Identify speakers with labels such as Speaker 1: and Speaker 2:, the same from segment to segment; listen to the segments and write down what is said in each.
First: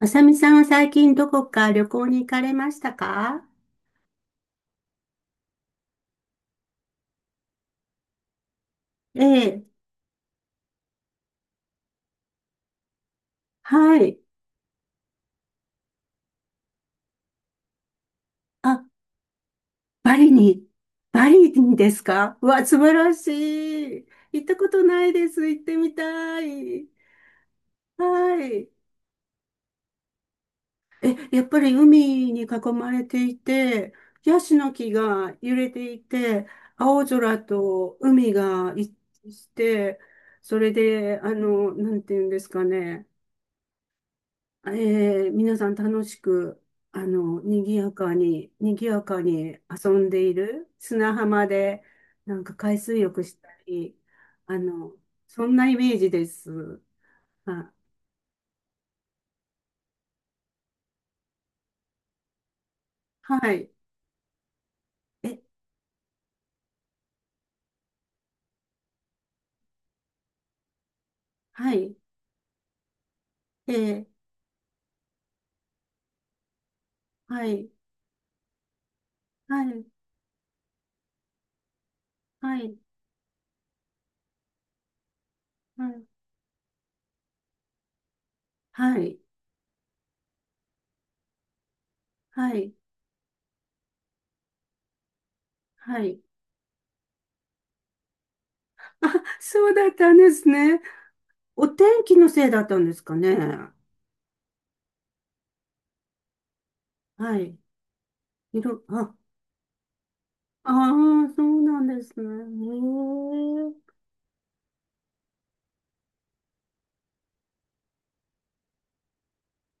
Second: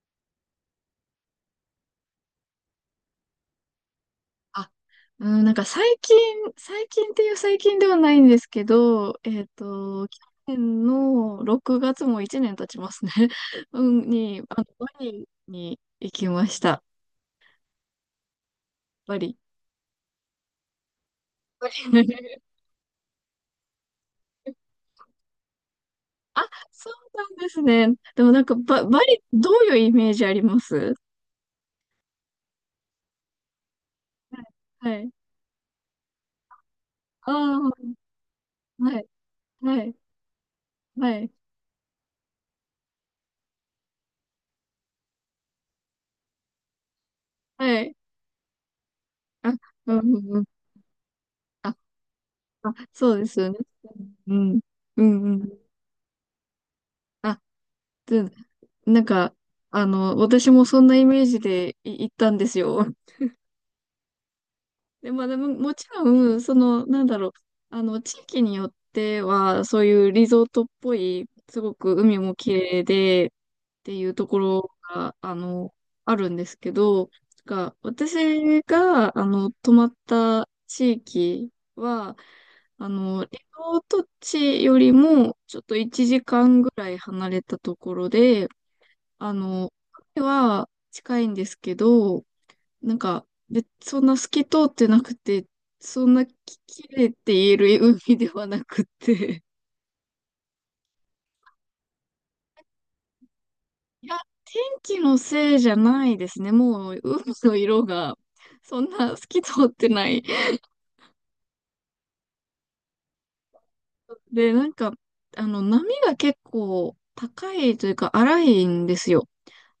Speaker 1: あさみさんは最近どこか旅行に行かれましたか？
Speaker 2: あ、うん、なんか最近、最近っていう最近ではないんですけど、
Speaker 1: ええ、
Speaker 2: 去年の6月も1年経ちますね。う
Speaker 1: は
Speaker 2: ん、
Speaker 1: い。
Speaker 2: バリに行きました。
Speaker 1: あ、
Speaker 2: バリ。
Speaker 1: バリに。バリ
Speaker 2: バ
Speaker 1: にですか。
Speaker 2: リ
Speaker 1: うわ、素晴らしい。行ったこ とないです。行ってみた
Speaker 2: あ、
Speaker 1: い。
Speaker 2: そうなんですね。でも
Speaker 1: は
Speaker 2: なんか
Speaker 1: い。
Speaker 2: バリ、どういうイメージあります？
Speaker 1: え、やっぱり海に囲まれていて、ヤ
Speaker 2: はい。
Speaker 1: シの木
Speaker 2: はい。
Speaker 1: が揺れていて、青空
Speaker 2: あ
Speaker 1: と海が
Speaker 2: あ、
Speaker 1: 一
Speaker 2: はい。
Speaker 1: 致し
Speaker 2: はい。
Speaker 1: て、それ
Speaker 2: は
Speaker 1: で、
Speaker 2: い。
Speaker 1: あの、なんていうんですかね。え皆さん楽しく、あの、賑
Speaker 2: は
Speaker 1: や
Speaker 2: い。
Speaker 1: かに、賑やか
Speaker 2: あ、
Speaker 1: に遊
Speaker 2: うん
Speaker 1: ん
Speaker 2: う
Speaker 1: でい
Speaker 2: んうん。
Speaker 1: る砂浜
Speaker 2: あ、
Speaker 1: で、なんか
Speaker 2: あ、
Speaker 1: 海水
Speaker 2: そう
Speaker 1: 浴
Speaker 2: で
Speaker 1: し
Speaker 2: す
Speaker 1: た
Speaker 2: よね。
Speaker 1: り、
Speaker 2: う
Speaker 1: あ
Speaker 2: ん。
Speaker 1: の、
Speaker 2: うんう
Speaker 1: そん
Speaker 2: ん。
Speaker 1: なイメージです。
Speaker 2: あ、
Speaker 1: あ、
Speaker 2: うんなんか、あの、私もそんなイメージで行ったんですよ。
Speaker 1: はい。
Speaker 2: で、まあで
Speaker 1: え、
Speaker 2: も、もちろん、その、あの、地域によっては、そういうリゾートっぽい、す
Speaker 1: は
Speaker 2: ごく
Speaker 1: い。
Speaker 2: 海も綺麗で、っ
Speaker 1: え
Speaker 2: てい
Speaker 1: ー、
Speaker 2: うところが、あの、あるんですけど、
Speaker 1: はい。
Speaker 2: 私が、あの、
Speaker 1: は
Speaker 2: 泊ま
Speaker 1: い。
Speaker 2: った地域は、
Speaker 1: はい。
Speaker 2: あの、リゾート地よりも、ちょっと
Speaker 1: はい。
Speaker 2: 1時間ぐらい離れたところで、
Speaker 1: はい。
Speaker 2: あの、海は近いんですけど、
Speaker 1: はい。
Speaker 2: なんか、そんな透き通ってなくて、
Speaker 1: は
Speaker 2: そん
Speaker 1: い。
Speaker 2: なき、綺麗って言える海ではなく
Speaker 1: あ、
Speaker 2: て。
Speaker 1: そうだったんですね。お天気のせいだったんですかね。
Speaker 2: いや、天気のせいじゃないですね。もう、海
Speaker 1: は
Speaker 2: の
Speaker 1: い。
Speaker 2: 色が、
Speaker 1: い
Speaker 2: そ
Speaker 1: ろ、
Speaker 2: ん
Speaker 1: あ、
Speaker 2: な透き通ってない。
Speaker 1: ああ、そうなんですね。へえ、
Speaker 2: で、なんか、あの、波が結構高いというか、荒いんですよ。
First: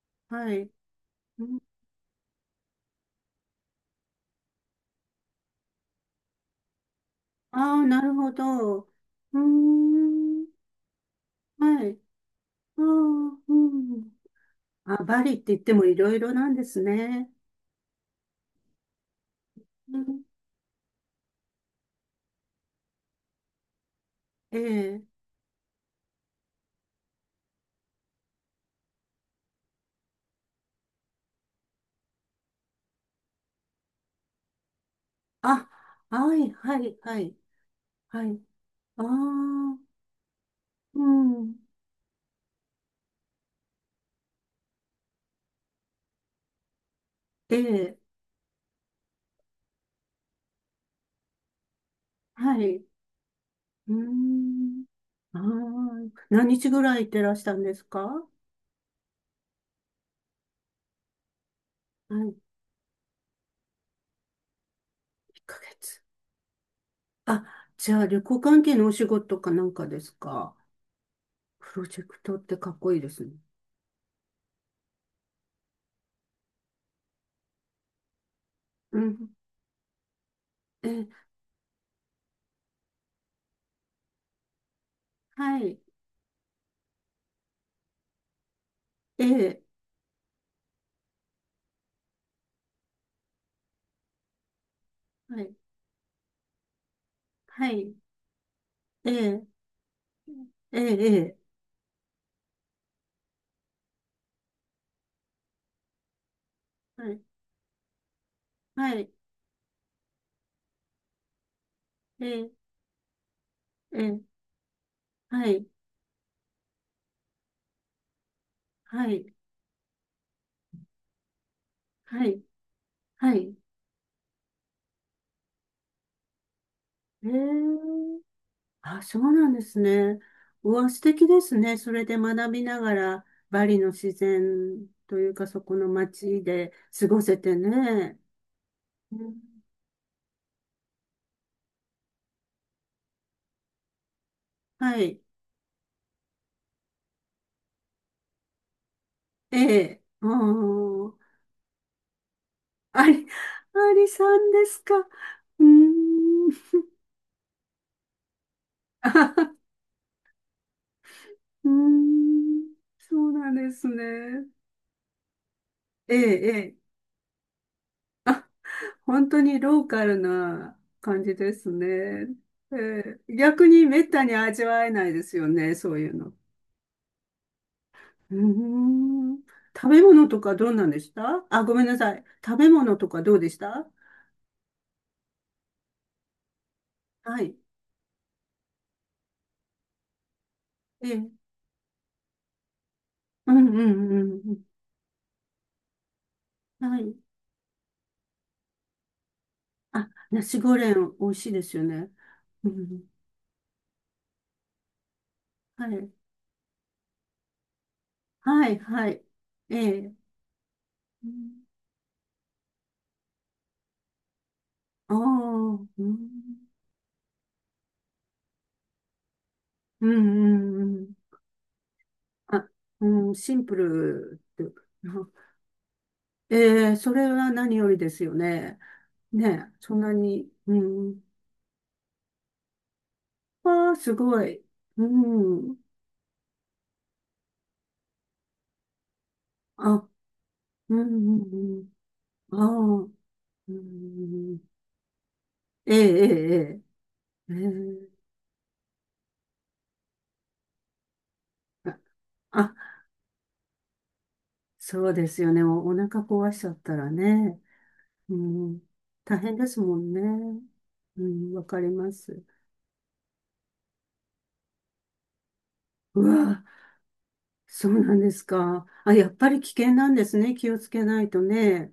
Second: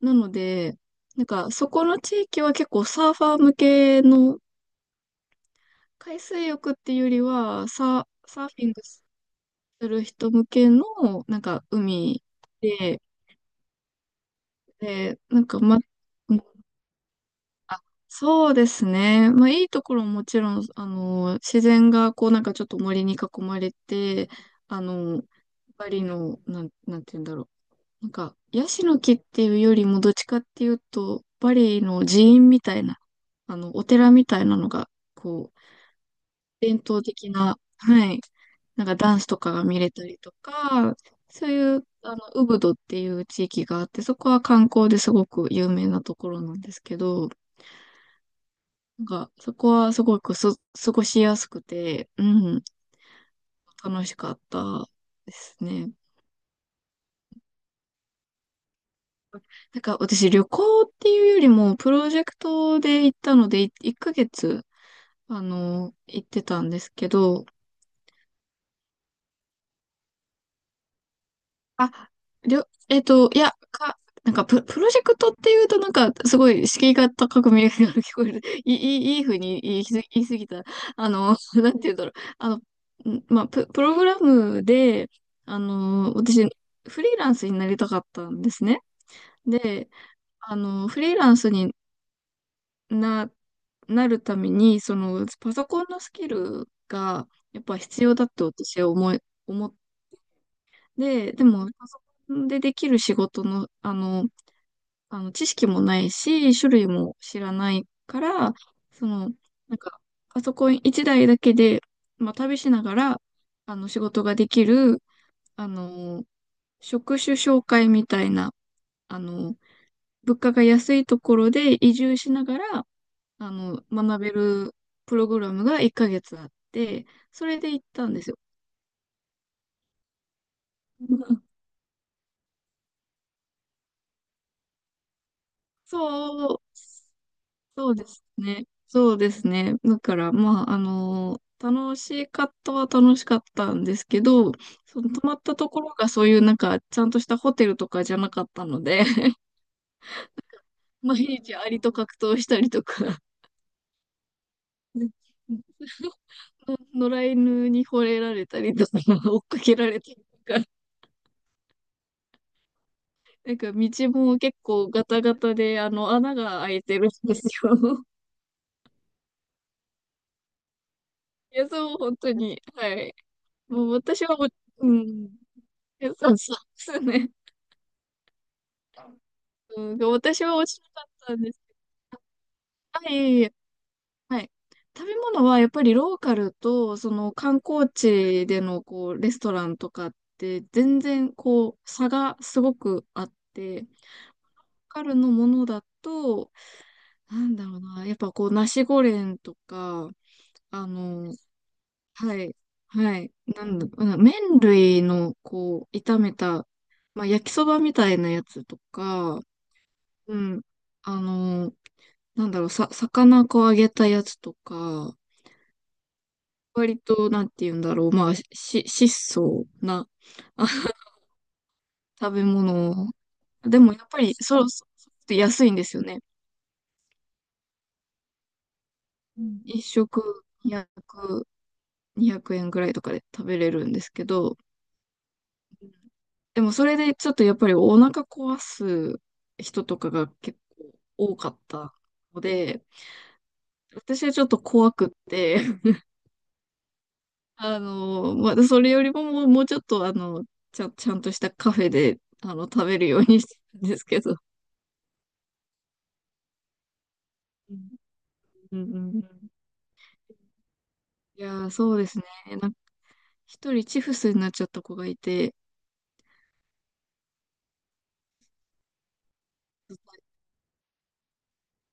Speaker 2: なの
Speaker 1: はい。
Speaker 2: で、なんか、そこの地域は結構サーファー向けの海水浴っていうよりは、
Speaker 1: ああー、なるほ
Speaker 2: サーフィン
Speaker 1: ど。
Speaker 2: グ
Speaker 1: うー
Speaker 2: する人
Speaker 1: ん。
Speaker 2: 向けの、なんか、
Speaker 1: はい。
Speaker 2: 海
Speaker 1: ああ、
Speaker 2: で、
Speaker 1: うん。あ、バリっ
Speaker 2: な
Speaker 1: て
Speaker 2: ん
Speaker 1: 言
Speaker 2: か、
Speaker 1: って
Speaker 2: ま、
Speaker 1: もいろいろ
Speaker 2: うん
Speaker 1: なんですね。
Speaker 2: あ、そうですね。まあ、いいとこ
Speaker 1: う
Speaker 2: ろも
Speaker 1: ん、
Speaker 2: もちろん、あの、自然が、こう、なんかちょっと森に囲まれて、
Speaker 1: え
Speaker 2: あ
Speaker 1: え。
Speaker 2: の、バリの、なんて言うんだろう。なんか、ヤシの木っていうよりも、どっちかっていうと、バリの寺院みたいな、あの、お寺みたいなのが、こう、
Speaker 1: あ、はい、は
Speaker 2: 伝
Speaker 1: い、
Speaker 2: 統
Speaker 1: は
Speaker 2: 的
Speaker 1: い。
Speaker 2: な、はい、
Speaker 1: はい。
Speaker 2: なんか
Speaker 1: ああ、
Speaker 2: ダンスとかが見れたりとか、
Speaker 1: う
Speaker 2: そう
Speaker 1: ん。
Speaker 2: いう、あの、ウブドっていう地域があって、そこは観光ですごく有名なところなんですけど、
Speaker 1: ええ。
Speaker 2: なんか、そこはすごく過ごしやすくて、う
Speaker 1: は
Speaker 2: ん、
Speaker 1: い。うー
Speaker 2: 楽しかっ
Speaker 1: ん。
Speaker 2: たで
Speaker 1: ああ、
Speaker 2: すね。
Speaker 1: 何日ぐらい行ってらしたんですか？は
Speaker 2: なんか、私、旅行っていうよりも、プロ
Speaker 1: い、
Speaker 2: ジェ
Speaker 1: 1
Speaker 2: クトで行ったので、1ヶ月、あ
Speaker 1: ヶ
Speaker 2: の、
Speaker 1: 月。
Speaker 2: 行ってたんですけど、
Speaker 1: あ、じゃあ旅行関係のお仕事かなんかですか？プロジェ
Speaker 2: あ、
Speaker 1: クトって
Speaker 2: りょ、
Speaker 1: かっこい
Speaker 2: え
Speaker 1: い
Speaker 2: っ
Speaker 1: ですね。
Speaker 2: と、いや、なんかプロジェクトっていうと、なんか、すごい敷居が高く見えるように聞こえる。
Speaker 1: う
Speaker 2: いい
Speaker 1: ん。
Speaker 2: 風に言い過ぎた。
Speaker 1: え、
Speaker 2: あの、なんて言うんだろう。あの、プログラムで、
Speaker 1: は
Speaker 2: あ
Speaker 1: い、
Speaker 2: の、私、フリーランスになりたかったんですね。
Speaker 1: ええ、
Speaker 2: で、あの、フリーランスにな、なるために、その、
Speaker 1: は
Speaker 2: パ
Speaker 1: い、
Speaker 2: ソコンのスキルが、やっ
Speaker 1: は
Speaker 2: ぱ
Speaker 1: い、
Speaker 2: 必要だって私は
Speaker 1: え
Speaker 2: 思い、
Speaker 1: え、
Speaker 2: 思っ
Speaker 1: え
Speaker 2: で、
Speaker 1: え、ええ、
Speaker 2: でも、パソコンでできる仕事の、あの、知識もないし、種類
Speaker 1: は
Speaker 2: も
Speaker 1: い、
Speaker 2: 知らないから、
Speaker 1: は
Speaker 2: そ
Speaker 1: い、
Speaker 2: の、なんか、パソコン一台だいだけで、
Speaker 1: え
Speaker 2: まあ、
Speaker 1: え、
Speaker 2: 旅しながら、あの、仕
Speaker 1: ええ、
Speaker 2: 事ができる、
Speaker 1: はい、
Speaker 2: あの、職種紹介みたいな、
Speaker 1: は
Speaker 2: あ
Speaker 1: い、
Speaker 2: の、物価が安いところで移住
Speaker 1: は
Speaker 2: し
Speaker 1: い、
Speaker 2: ながら、
Speaker 1: は
Speaker 2: あ
Speaker 1: い、
Speaker 2: の、学べるプログラムが1ヶ月あって、
Speaker 1: ええ、
Speaker 2: それで行ったんですよ。
Speaker 1: あ、そうなんですね。うわ、素敵です ね。それで学びながら、バリの自然というか、そこの街
Speaker 2: そう
Speaker 1: で過ごせて
Speaker 2: そうで
Speaker 1: ね。
Speaker 2: すね。そ
Speaker 1: う
Speaker 2: うで
Speaker 1: ん、
Speaker 2: すね。だから、まあ、あの、楽しかったは楽しかったんですけど、
Speaker 1: は
Speaker 2: その
Speaker 1: い、
Speaker 2: 泊まったところがそういうなんか、ちゃんとしたホテルとかじゃなかったので、
Speaker 1: ええ、うん、
Speaker 2: 毎日アリと格闘したりと
Speaker 1: あ
Speaker 2: か、
Speaker 1: り、ありさん ですか。う
Speaker 2: で
Speaker 1: ーん。
Speaker 2: 野良犬に惚れられたりとか、追っかけられたりとか、
Speaker 1: うーん、そうなん
Speaker 2: なん
Speaker 1: で
Speaker 2: か道
Speaker 1: す
Speaker 2: も
Speaker 1: ね。
Speaker 2: 結構ガタガタで、あの、
Speaker 1: ええ、
Speaker 2: 穴
Speaker 1: え
Speaker 2: が開い
Speaker 1: え。
Speaker 2: てるんですよ。
Speaker 1: 本当にローカルな感じで
Speaker 2: いや、
Speaker 1: すね。
Speaker 2: そう、本当に。はい。
Speaker 1: ええ、逆に
Speaker 2: もう
Speaker 1: めっ
Speaker 2: 私
Speaker 1: たに
Speaker 2: はもう、
Speaker 1: 味わえ
Speaker 2: う
Speaker 1: な
Speaker 2: ん。
Speaker 1: いですよね、そう
Speaker 2: い
Speaker 1: い
Speaker 2: や
Speaker 1: うの。
Speaker 2: そうそうですね。
Speaker 1: うーん。
Speaker 2: う
Speaker 1: 食
Speaker 2: ん、
Speaker 1: べ物と
Speaker 2: 私
Speaker 1: か
Speaker 2: は
Speaker 1: どう
Speaker 2: 落ち
Speaker 1: なん
Speaker 2: な
Speaker 1: で
Speaker 2: か
Speaker 1: し
Speaker 2: ったん
Speaker 1: た？
Speaker 2: です。
Speaker 1: あ、ごめんなさい。食べ物
Speaker 2: あ、
Speaker 1: と
Speaker 2: い
Speaker 1: かど
Speaker 2: え
Speaker 1: う
Speaker 2: い
Speaker 1: で
Speaker 2: え。
Speaker 1: した？
Speaker 2: はい。食べ物はやっぱりローカルと、その
Speaker 1: はい。
Speaker 2: 観光地でのこう、レストランとかって、全
Speaker 1: ええ。
Speaker 2: 然こう、差がすごくあっ
Speaker 1: うんう
Speaker 2: て、ロー
Speaker 1: んうん。
Speaker 2: カルのものだと、
Speaker 1: うん。はい。
Speaker 2: なんだろうな、やっぱこう、ナシゴレンと
Speaker 1: あ、
Speaker 2: か、
Speaker 1: ナシゴ
Speaker 2: あ
Speaker 1: レン美
Speaker 2: の、
Speaker 1: 味しいですよね。
Speaker 2: はい、
Speaker 1: うん。
Speaker 2: はい、なんだ、うん麺類のこ
Speaker 1: は
Speaker 2: う、
Speaker 1: い。
Speaker 2: 炒めた、まあ、焼きそばみたいなやつ
Speaker 1: は
Speaker 2: と
Speaker 1: いはい。
Speaker 2: か、
Speaker 1: ええ。
Speaker 2: うん、あ
Speaker 1: うん。
Speaker 2: の、なんだろう、魚こう揚げたやつと
Speaker 1: あ
Speaker 2: か、
Speaker 1: あ、うん
Speaker 2: 割と、なんて言うんだろう、まあ、質素
Speaker 1: う
Speaker 2: な
Speaker 1: ん
Speaker 2: あ
Speaker 1: うん。う ん。
Speaker 2: 食べ
Speaker 1: あ、
Speaker 2: 物。
Speaker 1: うん、シンプ
Speaker 2: でも、やっぱり、
Speaker 1: ルっ
Speaker 2: そ
Speaker 1: てい
Speaker 2: う、
Speaker 1: うか。
Speaker 2: そうそう安いんですよね。
Speaker 1: ええ、それは何よりですよね。
Speaker 2: う
Speaker 1: ね
Speaker 2: ん
Speaker 1: え、
Speaker 2: 一
Speaker 1: そんな
Speaker 2: 食
Speaker 1: に。うん。
Speaker 2: 200円ぐらいとかで食べれる
Speaker 1: あ
Speaker 2: ん
Speaker 1: あ、
Speaker 2: です
Speaker 1: す
Speaker 2: け
Speaker 1: ご
Speaker 2: ど、
Speaker 1: い。うん。
Speaker 2: うんでもそれでちょっとやっぱりお腹壊す人と
Speaker 1: あ、
Speaker 2: かが結
Speaker 1: うん
Speaker 2: 構多
Speaker 1: う
Speaker 2: かっ
Speaker 1: ん
Speaker 2: たの
Speaker 1: う
Speaker 2: で、
Speaker 1: ん。ああ、う
Speaker 2: 私はちょっと
Speaker 1: ん。
Speaker 2: 怖くって、
Speaker 1: ええええええ。え
Speaker 2: あ
Speaker 1: え、
Speaker 2: の、まあ、それよりももう、もうちょっと、あの、ちゃんとしたカフェ
Speaker 1: あ、
Speaker 2: で、あの、
Speaker 1: あ、
Speaker 2: 食べるようにしてるんですけど。
Speaker 1: そうですよね。お、お腹壊しちゃったらね。
Speaker 2: うん
Speaker 1: う
Speaker 2: う
Speaker 1: ん。
Speaker 2: んうんうん
Speaker 1: 大変ですもんね。う
Speaker 2: い
Speaker 1: ん、わ
Speaker 2: やー、
Speaker 1: かり
Speaker 2: そうで
Speaker 1: ま
Speaker 2: すね。
Speaker 1: す。
Speaker 2: なんか、一人チフスになっちゃった子がいて、
Speaker 1: うわ、そうなんですか。あ、やっぱり危険なんですね。気をつけないとね。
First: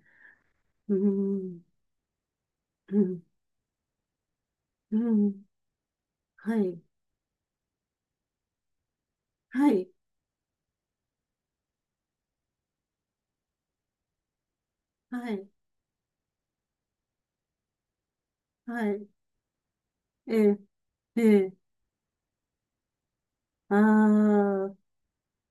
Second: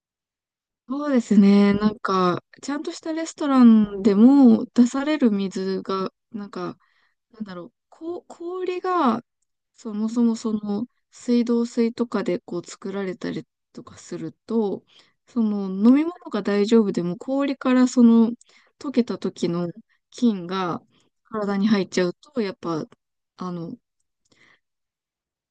Speaker 1: う
Speaker 2: そうです
Speaker 1: ん、
Speaker 2: ね。なんか、ちゃんと
Speaker 1: う
Speaker 2: した
Speaker 1: ん、
Speaker 2: レストランでも出
Speaker 1: う
Speaker 2: される
Speaker 1: ん。
Speaker 2: 水が、なん
Speaker 1: は
Speaker 2: か、
Speaker 1: い、
Speaker 2: なんだろう、氷が、
Speaker 1: はい、
Speaker 2: そもそもその、水道水とかでこう作られたりとかすると、
Speaker 1: は
Speaker 2: そ
Speaker 1: い、
Speaker 2: の飲み物が大丈夫でも氷からその
Speaker 1: は
Speaker 2: 溶け
Speaker 1: い。
Speaker 2: た時の
Speaker 1: え
Speaker 2: 菌
Speaker 1: え、
Speaker 2: が
Speaker 1: ええ。
Speaker 2: 体に入っちゃうと、やっぱ、あ
Speaker 1: あ
Speaker 2: の、
Speaker 1: あ、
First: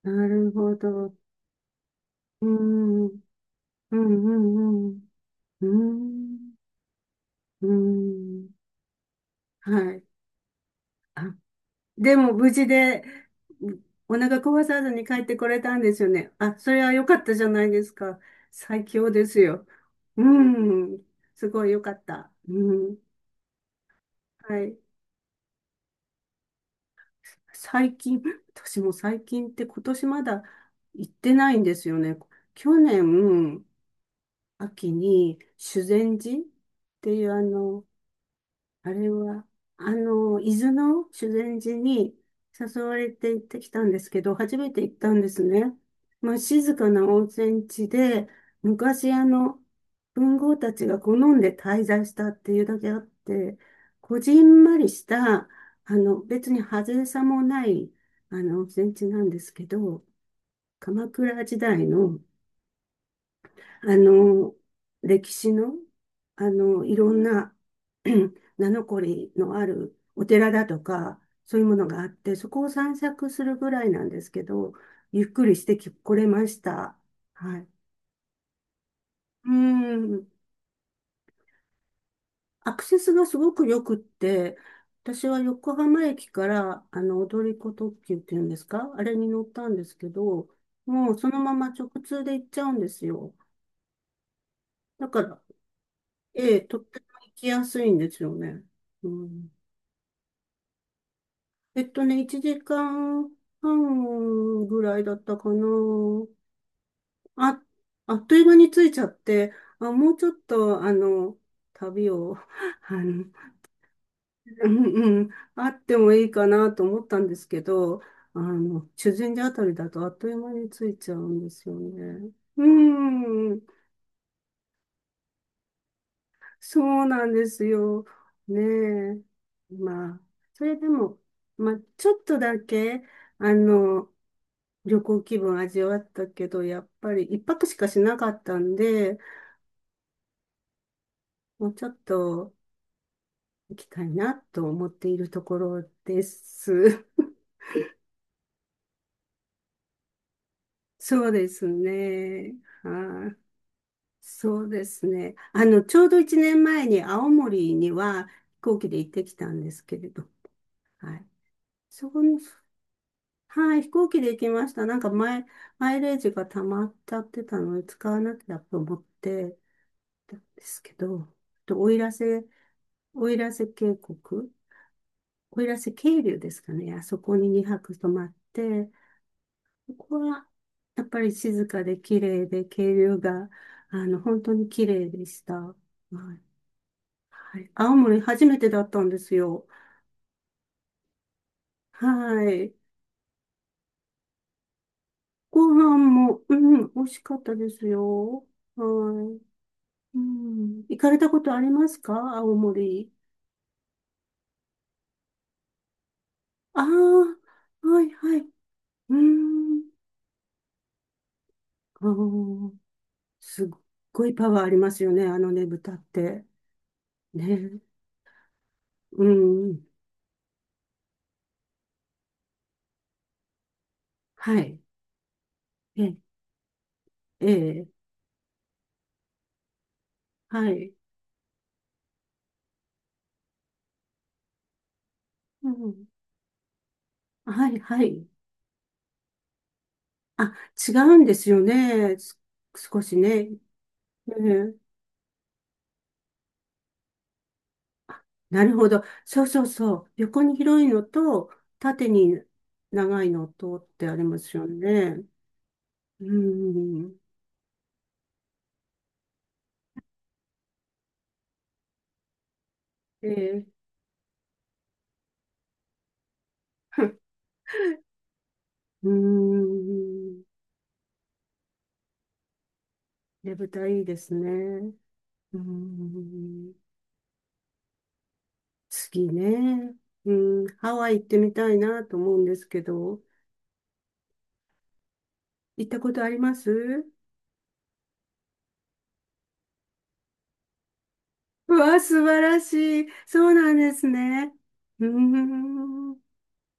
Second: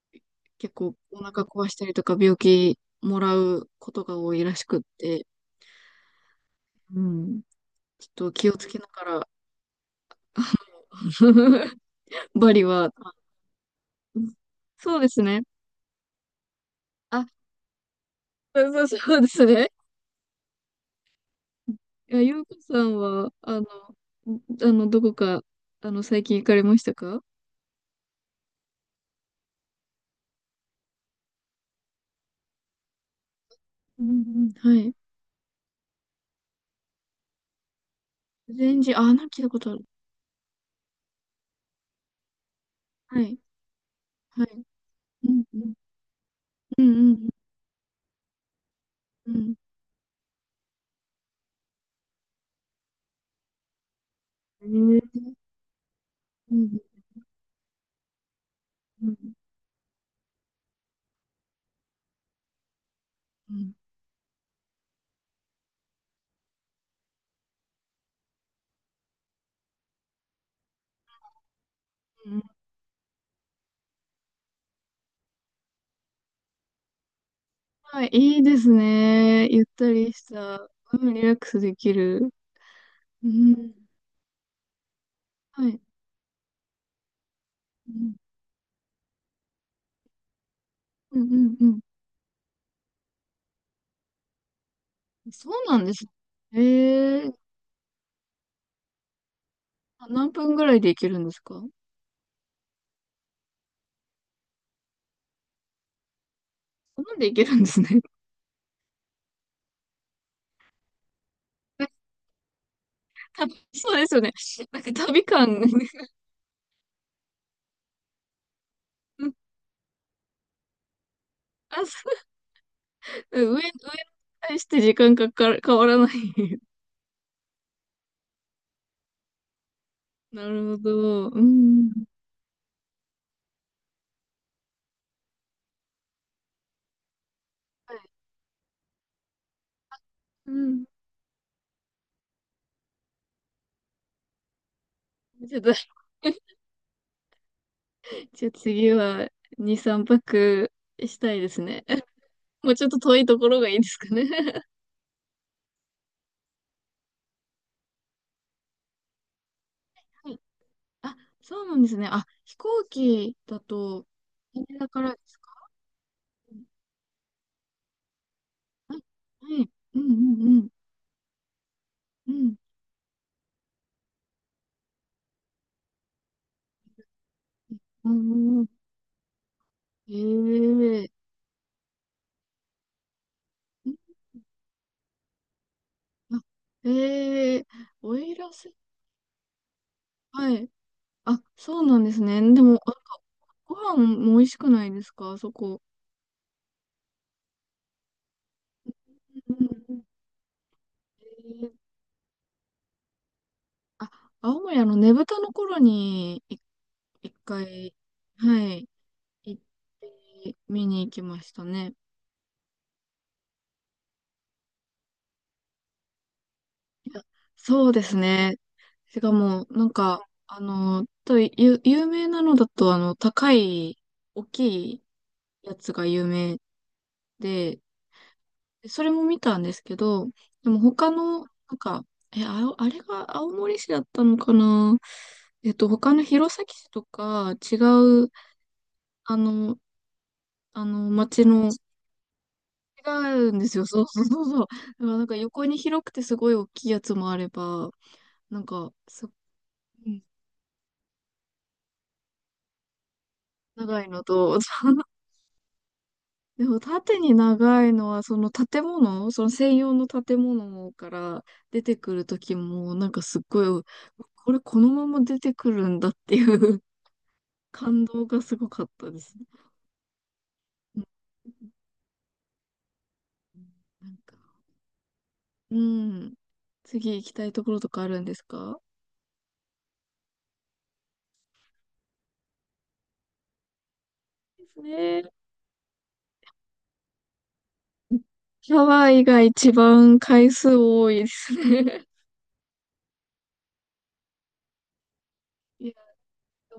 Speaker 1: なるほ
Speaker 2: 結構
Speaker 1: ど。
Speaker 2: お腹壊したりとか病
Speaker 1: う
Speaker 2: 気
Speaker 1: ん、うん、
Speaker 2: もらうこ
Speaker 1: う
Speaker 2: とが多いらしくっ
Speaker 1: ん、うん。
Speaker 2: て、
Speaker 1: うん、
Speaker 2: うん、
Speaker 1: う
Speaker 2: ちょっと
Speaker 1: ん。
Speaker 2: 気をつけながら、
Speaker 1: はい。あ、でも無
Speaker 2: バリ
Speaker 1: 事
Speaker 2: は、
Speaker 1: で、お腹壊さず
Speaker 2: そう
Speaker 1: に
Speaker 2: で
Speaker 1: 帰
Speaker 2: す
Speaker 1: って
Speaker 2: ね。
Speaker 1: これたんですよね。あ、それは良かっ
Speaker 2: あ、
Speaker 1: たじゃないですか。
Speaker 2: そ
Speaker 1: 最
Speaker 2: うそう
Speaker 1: 強
Speaker 2: そう
Speaker 1: で
Speaker 2: で
Speaker 1: す
Speaker 2: す
Speaker 1: よ。
Speaker 2: ね。
Speaker 1: うん。すごい良かっ
Speaker 2: いや、
Speaker 1: た。
Speaker 2: ゆうこ
Speaker 1: う
Speaker 2: さん
Speaker 1: ん。
Speaker 2: は、あの、
Speaker 1: はい。
Speaker 2: どこか、あの、最近行かれましたか？
Speaker 1: 最近、私も最近って今年まだ行ってないんですよね。去年、
Speaker 2: うんうん、は
Speaker 1: 秋
Speaker 2: い。
Speaker 1: に修善寺っていうあの、
Speaker 2: 全
Speaker 1: あ
Speaker 2: 然、あ、
Speaker 1: れ
Speaker 2: なんか聞い
Speaker 1: は、
Speaker 2: たことある。
Speaker 1: あの、伊豆の修善寺に誘われ
Speaker 2: は
Speaker 1: て
Speaker 2: い、
Speaker 1: 行ってきたんですけど、
Speaker 2: は
Speaker 1: 初
Speaker 2: い。
Speaker 1: めて行ったんで
Speaker 2: う
Speaker 1: す
Speaker 2: んう
Speaker 1: ね。
Speaker 2: ん、
Speaker 1: まあ、静
Speaker 2: うん
Speaker 1: かな
Speaker 2: う
Speaker 1: 温
Speaker 2: ん、
Speaker 1: 泉地で、昔あ
Speaker 2: うん。
Speaker 1: の、文豪たちが好んで滞在したっていうだけあって、こじん
Speaker 2: え
Speaker 1: まり
Speaker 2: ー
Speaker 1: した、あの、別
Speaker 2: う
Speaker 1: に
Speaker 2: ん
Speaker 1: 派手さもない、あの、温泉地
Speaker 2: うん、
Speaker 1: なんですけど、鎌倉時代の
Speaker 2: うん、
Speaker 1: あの、歴史の、あの、いろんな 名残のあるお寺だとか、そういうものがあっ
Speaker 2: う
Speaker 1: て、
Speaker 2: ん。
Speaker 1: そこを散策するぐらいなんですけど、ゆっくりしてき、来れました。はい。
Speaker 2: はい、いいですね。
Speaker 1: う
Speaker 2: ゆったりし
Speaker 1: ん。
Speaker 2: た、うん、リラックスできる。
Speaker 1: アクセスが
Speaker 2: う
Speaker 1: すごく
Speaker 2: ん、
Speaker 1: 良くって、私は
Speaker 2: は
Speaker 1: 横
Speaker 2: い。
Speaker 1: 浜駅から、あの、踊り子
Speaker 2: う
Speaker 1: 特
Speaker 2: ん、
Speaker 1: 急っていうんですか、あれに乗ったんですけど、もう
Speaker 2: うん、
Speaker 1: そ
Speaker 2: う
Speaker 1: のま
Speaker 2: ん。う
Speaker 1: ま
Speaker 2: ん
Speaker 1: 直通で行っちゃうんですよ。だから、
Speaker 2: そうなんです。
Speaker 1: え
Speaker 2: え
Speaker 1: え、とっても行
Speaker 2: ー、
Speaker 1: きやすいんですよね。うん、
Speaker 2: あ何分ぐらいで行けるんですか？
Speaker 1: えっとね、1時間半ぐらいだったかな。
Speaker 2: なんで行ける
Speaker 1: あ、
Speaker 2: んですね。
Speaker 1: あっという間に着いちゃって、あ、もうちょっと、あの、旅を、あの、
Speaker 2: たそうですよね。
Speaker 1: う
Speaker 2: なんか
Speaker 1: んう
Speaker 2: 旅
Speaker 1: ん、
Speaker 2: 感、
Speaker 1: あってもいいかなと思ったんですけど、あの、修善寺あ たりだとあっという間に着いちゃうんですよ
Speaker 2: あ、そ
Speaker 1: ね。う
Speaker 2: う
Speaker 1: ん。
Speaker 2: 上に対して時間かかる、変わらない。
Speaker 1: そうなんですよ。ねえ。まあ、
Speaker 2: な
Speaker 1: それ
Speaker 2: るほ
Speaker 1: でも、
Speaker 2: ど。う
Speaker 1: まあ、
Speaker 2: ん。
Speaker 1: ちょっとだけ、あの、旅行気分味わったけど、やっぱり一泊しか
Speaker 2: はい。
Speaker 1: しなかったんで、
Speaker 2: うん。
Speaker 1: もうちょっと行きたいなと思っていると
Speaker 2: ち
Speaker 1: こ
Speaker 2: ょっと、
Speaker 1: ろです。
Speaker 2: じゃあ次は2、3泊し
Speaker 1: そう
Speaker 2: たい
Speaker 1: で
Speaker 2: です
Speaker 1: す
Speaker 2: ね。
Speaker 1: ね。
Speaker 2: もうちょっと遠い
Speaker 1: はい。
Speaker 2: ところがいいですかね。
Speaker 1: そ うですね。あの、ちょうど1年前に青森には飛行機で行ってきたんですけれど、
Speaker 2: はい
Speaker 1: は
Speaker 2: あ、
Speaker 1: い。
Speaker 2: そうなんですね。
Speaker 1: そこ
Speaker 2: あ、
Speaker 1: の、
Speaker 2: 飛行機だ
Speaker 1: はい、飛
Speaker 2: と、
Speaker 1: 行機で行き
Speaker 2: 羽
Speaker 1: ました。
Speaker 2: 田
Speaker 1: なん
Speaker 2: か
Speaker 1: か
Speaker 2: らです
Speaker 1: 前、
Speaker 2: か？は
Speaker 1: マイレージが溜まっちゃってたので、使わなきゃと
Speaker 2: い。
Speaker 1: 思って
Speaker 2: はい。うんう
Speaker 1: たん
Speaker 2: んう
Speaker 1: で
Speaker 2: ん。
Speaker 1: すけど、と奥入
Speaker 2: う
Speaker 1: 瀬、
Speaker 2: ん。
Speaker 1: 奥入瀬渓谷、奥入瀬渓流ですかね。あそこに2泊泊
Speaker 2: う
Speaker 1: ま
Speaker 2: ん
Speaker 1: っ
Speaker 2: うんうん
Speaker 1: て、こ
Speaker 2: え
Speaker 1: こは
Speaker 2: え
Speaker 1: やっ
Speaker 2: ー。
Speaker 1: ぱり静かで綺麗で、渓流が、あの、本当に綺麗でした。はい。
Speaker 2: あえ
Speaker 1: は
Speaker 2: えー、
Speaker 1: い、青森
Speaker 2: 奥入
Speaker 1: 初めて
Speaker 2: 瀬
Speaker 1: だったんですよ。
Speaker 2: はい。あ、そうなんですね。
Speaker 1: は
Speaker 2: でも、
Speaker 1: い。
Speaker 2: なんかご飯も美味しくないですか、あそ
Speaker 1: ご
Speaker 2: こ？
Speaker 1: 飯も、うん、美味しかったですよ。はい。
Speaker 2: うんうん
Speaker 1: うん。行かれ
Speaker 2: え
Speaker 1: たことあり
Speaker 2: ー
Speaker 1: ますか、青森。
Speaker 2: あ、青森、あの、ねぶたの頃に、
Speaker 1: ああ、
Speaker 2: 一回、
Speaker 1: はいはい。
Speaker 2: はい、
Speaker 1: う
Speaker 2: 行っ
Speaker 1: ん。
Speaker 2: て、見に行きましたね。
Speaker 1: あー、すっごいパワーありますよね。あのね、豚って。
Speaker 2: いや、
Speaker 1: ね。
Speaker 2: そうですね。し
Speaker 1: う
Speaker 2: かも、
Speaker 1: ん。
Speaker 2: なんか、あの、有名なのだと、あの、高い、大
Speaker 1: はい。
Speaker 2: きいやつが
Speaker 1: え、
Speaker 2: 有名
Speaker 1: え
Speaker 2: で、
Speaker 1: え、
Speaker 2: それも見たんですけど、
Speaker 1: は
Speaker 2: でも
Speaker 1: い。
Speaker 2: 他の、なんか、え、あお、あれが青森市だったのかな。
Speaker 1: うん。
Speaker 2: 他の弘前市とか
Speaker 1: は
Speaker 2: 違
Speaker 1: いはい。
Speaker 2: う、あの、
Speaker 1: あ、
Speaker 2: あ
Speaker 1: 違
Speaker 2: の、
Speaker 1: うんで
Speaker 2: 町
Speaker 1: すよ
Speaker 2: の、
Speaker 1: ね。す、少
Speaker 2: 違
Speaker 1: しね。
Speaker 2: うん
Speaker 1: ね
Speaker 2: ですよ。そう そうそうそう。だか
Speaker 1: え、
Speaker 2: らなんか横に広くてすごい大きいやつもあれば、
Speaker 1: あ、
Speaker 2: な
Speaker 1: な
Speaker 2: ん
Speaker 1: るほ
Speaker 2: か、
Speaker 1: ど。そうそうそ
Speaker 2: う
Speaker 1: う。
Speaker 2: ん
Speaker 1: 横に広いのと、縦に長いのとっ
Speaker 2: 長
Speaker 1: て
Speaker 2: い
Speaker 1: あり
Speaker 2: の
Speaker 1: ます
Speaker 2: と、
Speaker 1: よ
Speaker 2: そう
Speaker 1: ね。う
Speaker 2: でも
Speaker 1: ん。
Speaker 2: 縦に長いのは、その建物、その専用の建物から出てくるときも、なんか
Speaker 1: え
Speaker 2: すっご
Speaker 1: え、
Speaker 2: い、これこのまま出てくるんだっていう 感動がすごかっ
Speaker 1: うー
Speaker 2: たですね。
Speaker 1: ん。
Speaker 2: う
Speaker 1: ね
Speaker 2: ん
Speaker 1: ぶたいい
Speaker 2: な
Speaker 1: で
Speaker 2: ん
Speaker 1: す
Speaker 2: か、
Speaker 1: ね。うー
Speaker 2: うん。
Speaker 1: ん。
Speaker 2: 次行きたいところとかあるんですか？
Speaker 1: 次ね。うん。ハワイ行ってみたいなと思うんですけど。
Speaker 2: ですね。
Speaker 1: 行ったことあります？
Speaker 2: ハワイが一番回数多いです
Speaker 1: うわ、
Speaker 2: ね。
Speaker 1: 素晴らしい。そうなんですね。うー
Speaker 2: いや、
Speaker 1: ん。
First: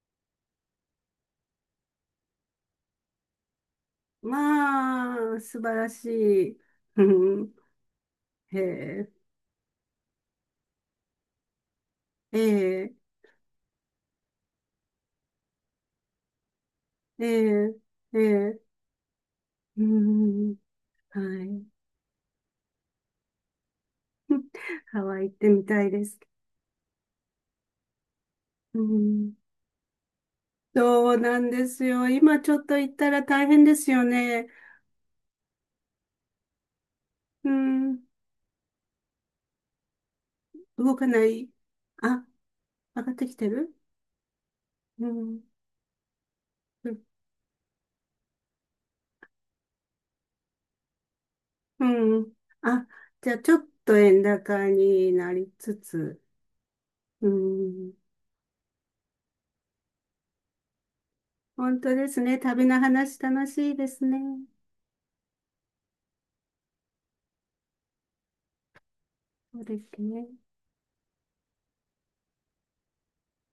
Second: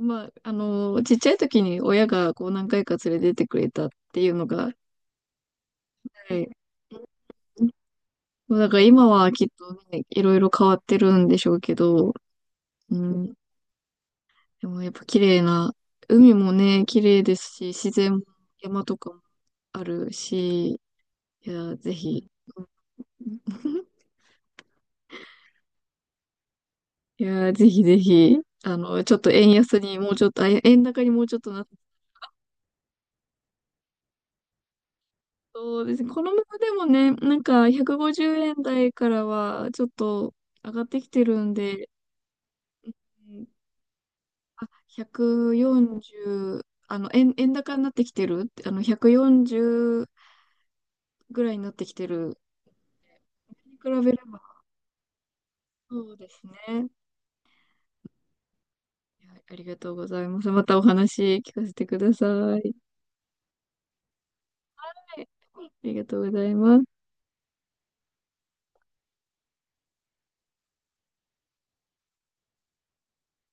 Speaker 2: まあ、あの、ちっちゃい時に親がこう何回か連れてってくれたっていうのが、
Speaker 1: まあ、素晴らし
Speaker 2: はい。
Speaker 1: い。うん。
Speaker 2: そ
Speaker 1: へ
Speaker 2: うだから今
Speaker 1: え。
Speaker 2: はきっとね、いろいろ変わってるんでしょうけど、
Speaker 1: ええ。
Speaker 2: うん。でもやっぱ綺麗な、海もね、綺麗
Speaker 1: え
Speaker 2: ですし、
Speaker 1: え。
Speaker 2: 自然
Speaker 1: え
Speaker 2: も
Speaker 1: え。
Speaker 2: 山とかも
Speaker 1: うー
Speaker 2: ある
Speaker 1: ん。
Speaker 2: し、
Speaker 1: は
Speaker 2: い
Speaker 1: い。
Speaker 2: や、ぜひ。うん
Speaker 1: ハワイ行ってみたいです。
Speaker 2: いや、ぜひぜひ、あ
Speaker 1: う
Speaker 2: の、ちょっと
Speaker 1: ん。
Speaker 2: 円安にもうちょっと、あ、円高に
Speaker 1: そう
Speaker 2: もうちょ
Speaker 1: な
Speaker 2: っ
Speaker 1: ん
Speaker 2: とな
Speaker 1: で
Speaker 2: って
Speaker 1: すよ。今ちょっと行ったら大変ですよね。
Speaker 2: そうですね。このままでもね、なん
Speaker 1: う
Speaker 2: か
Speaker 1: ん、
Speaker 2: 150円台からはちょっと上がっ
Speaker 1: 動
Speaker 2: て
Speaker 1: か
Speaker 2: きて
Speaker 1: な
Speaker 2: る
Speaker 1: い。
Speaker 2: んで、
Speaker 1: あ、上がって
Speaker 2: う
Speaker 1: き
Speaker 2: ん
Speaker 1: てる。うん、
Speaker 2: 140、
Speaker 1: う
Speaker 2: あ
Speaker 1: ん。
Speaker 2: の、円高になってきてるあの、140ぐらいになってきて
Speaker 1: うん、
Speaker 2: る。
Speaker 1: あ、じゃあちょっ
Speaker 2: に
Speaker 1: と
Speaker 2: 比べれ
Speaker 1: 円
Speaker 2: ば、
Speaker 1: 高になりつ
Speaker 2: そう
Speaker 1: つ。
Speaker 2: ですね。
Speaker 1: うん、
Speaker 2: いやありがとうございます。またお話聞かせ
Speaker 1: 本
Speaker 2: て
Speaker 1: 当
Speaker 2: く
Speaker 1: で
Speaker 2: だ
Speaker 1: す
Speaker 2: さい。
Speaker 1: ね。
Speaker 2: は
Speaker 1: 旅の話楽しいですね。
Speaker 2: いありがとうございます。
Speaker 1: そうですね。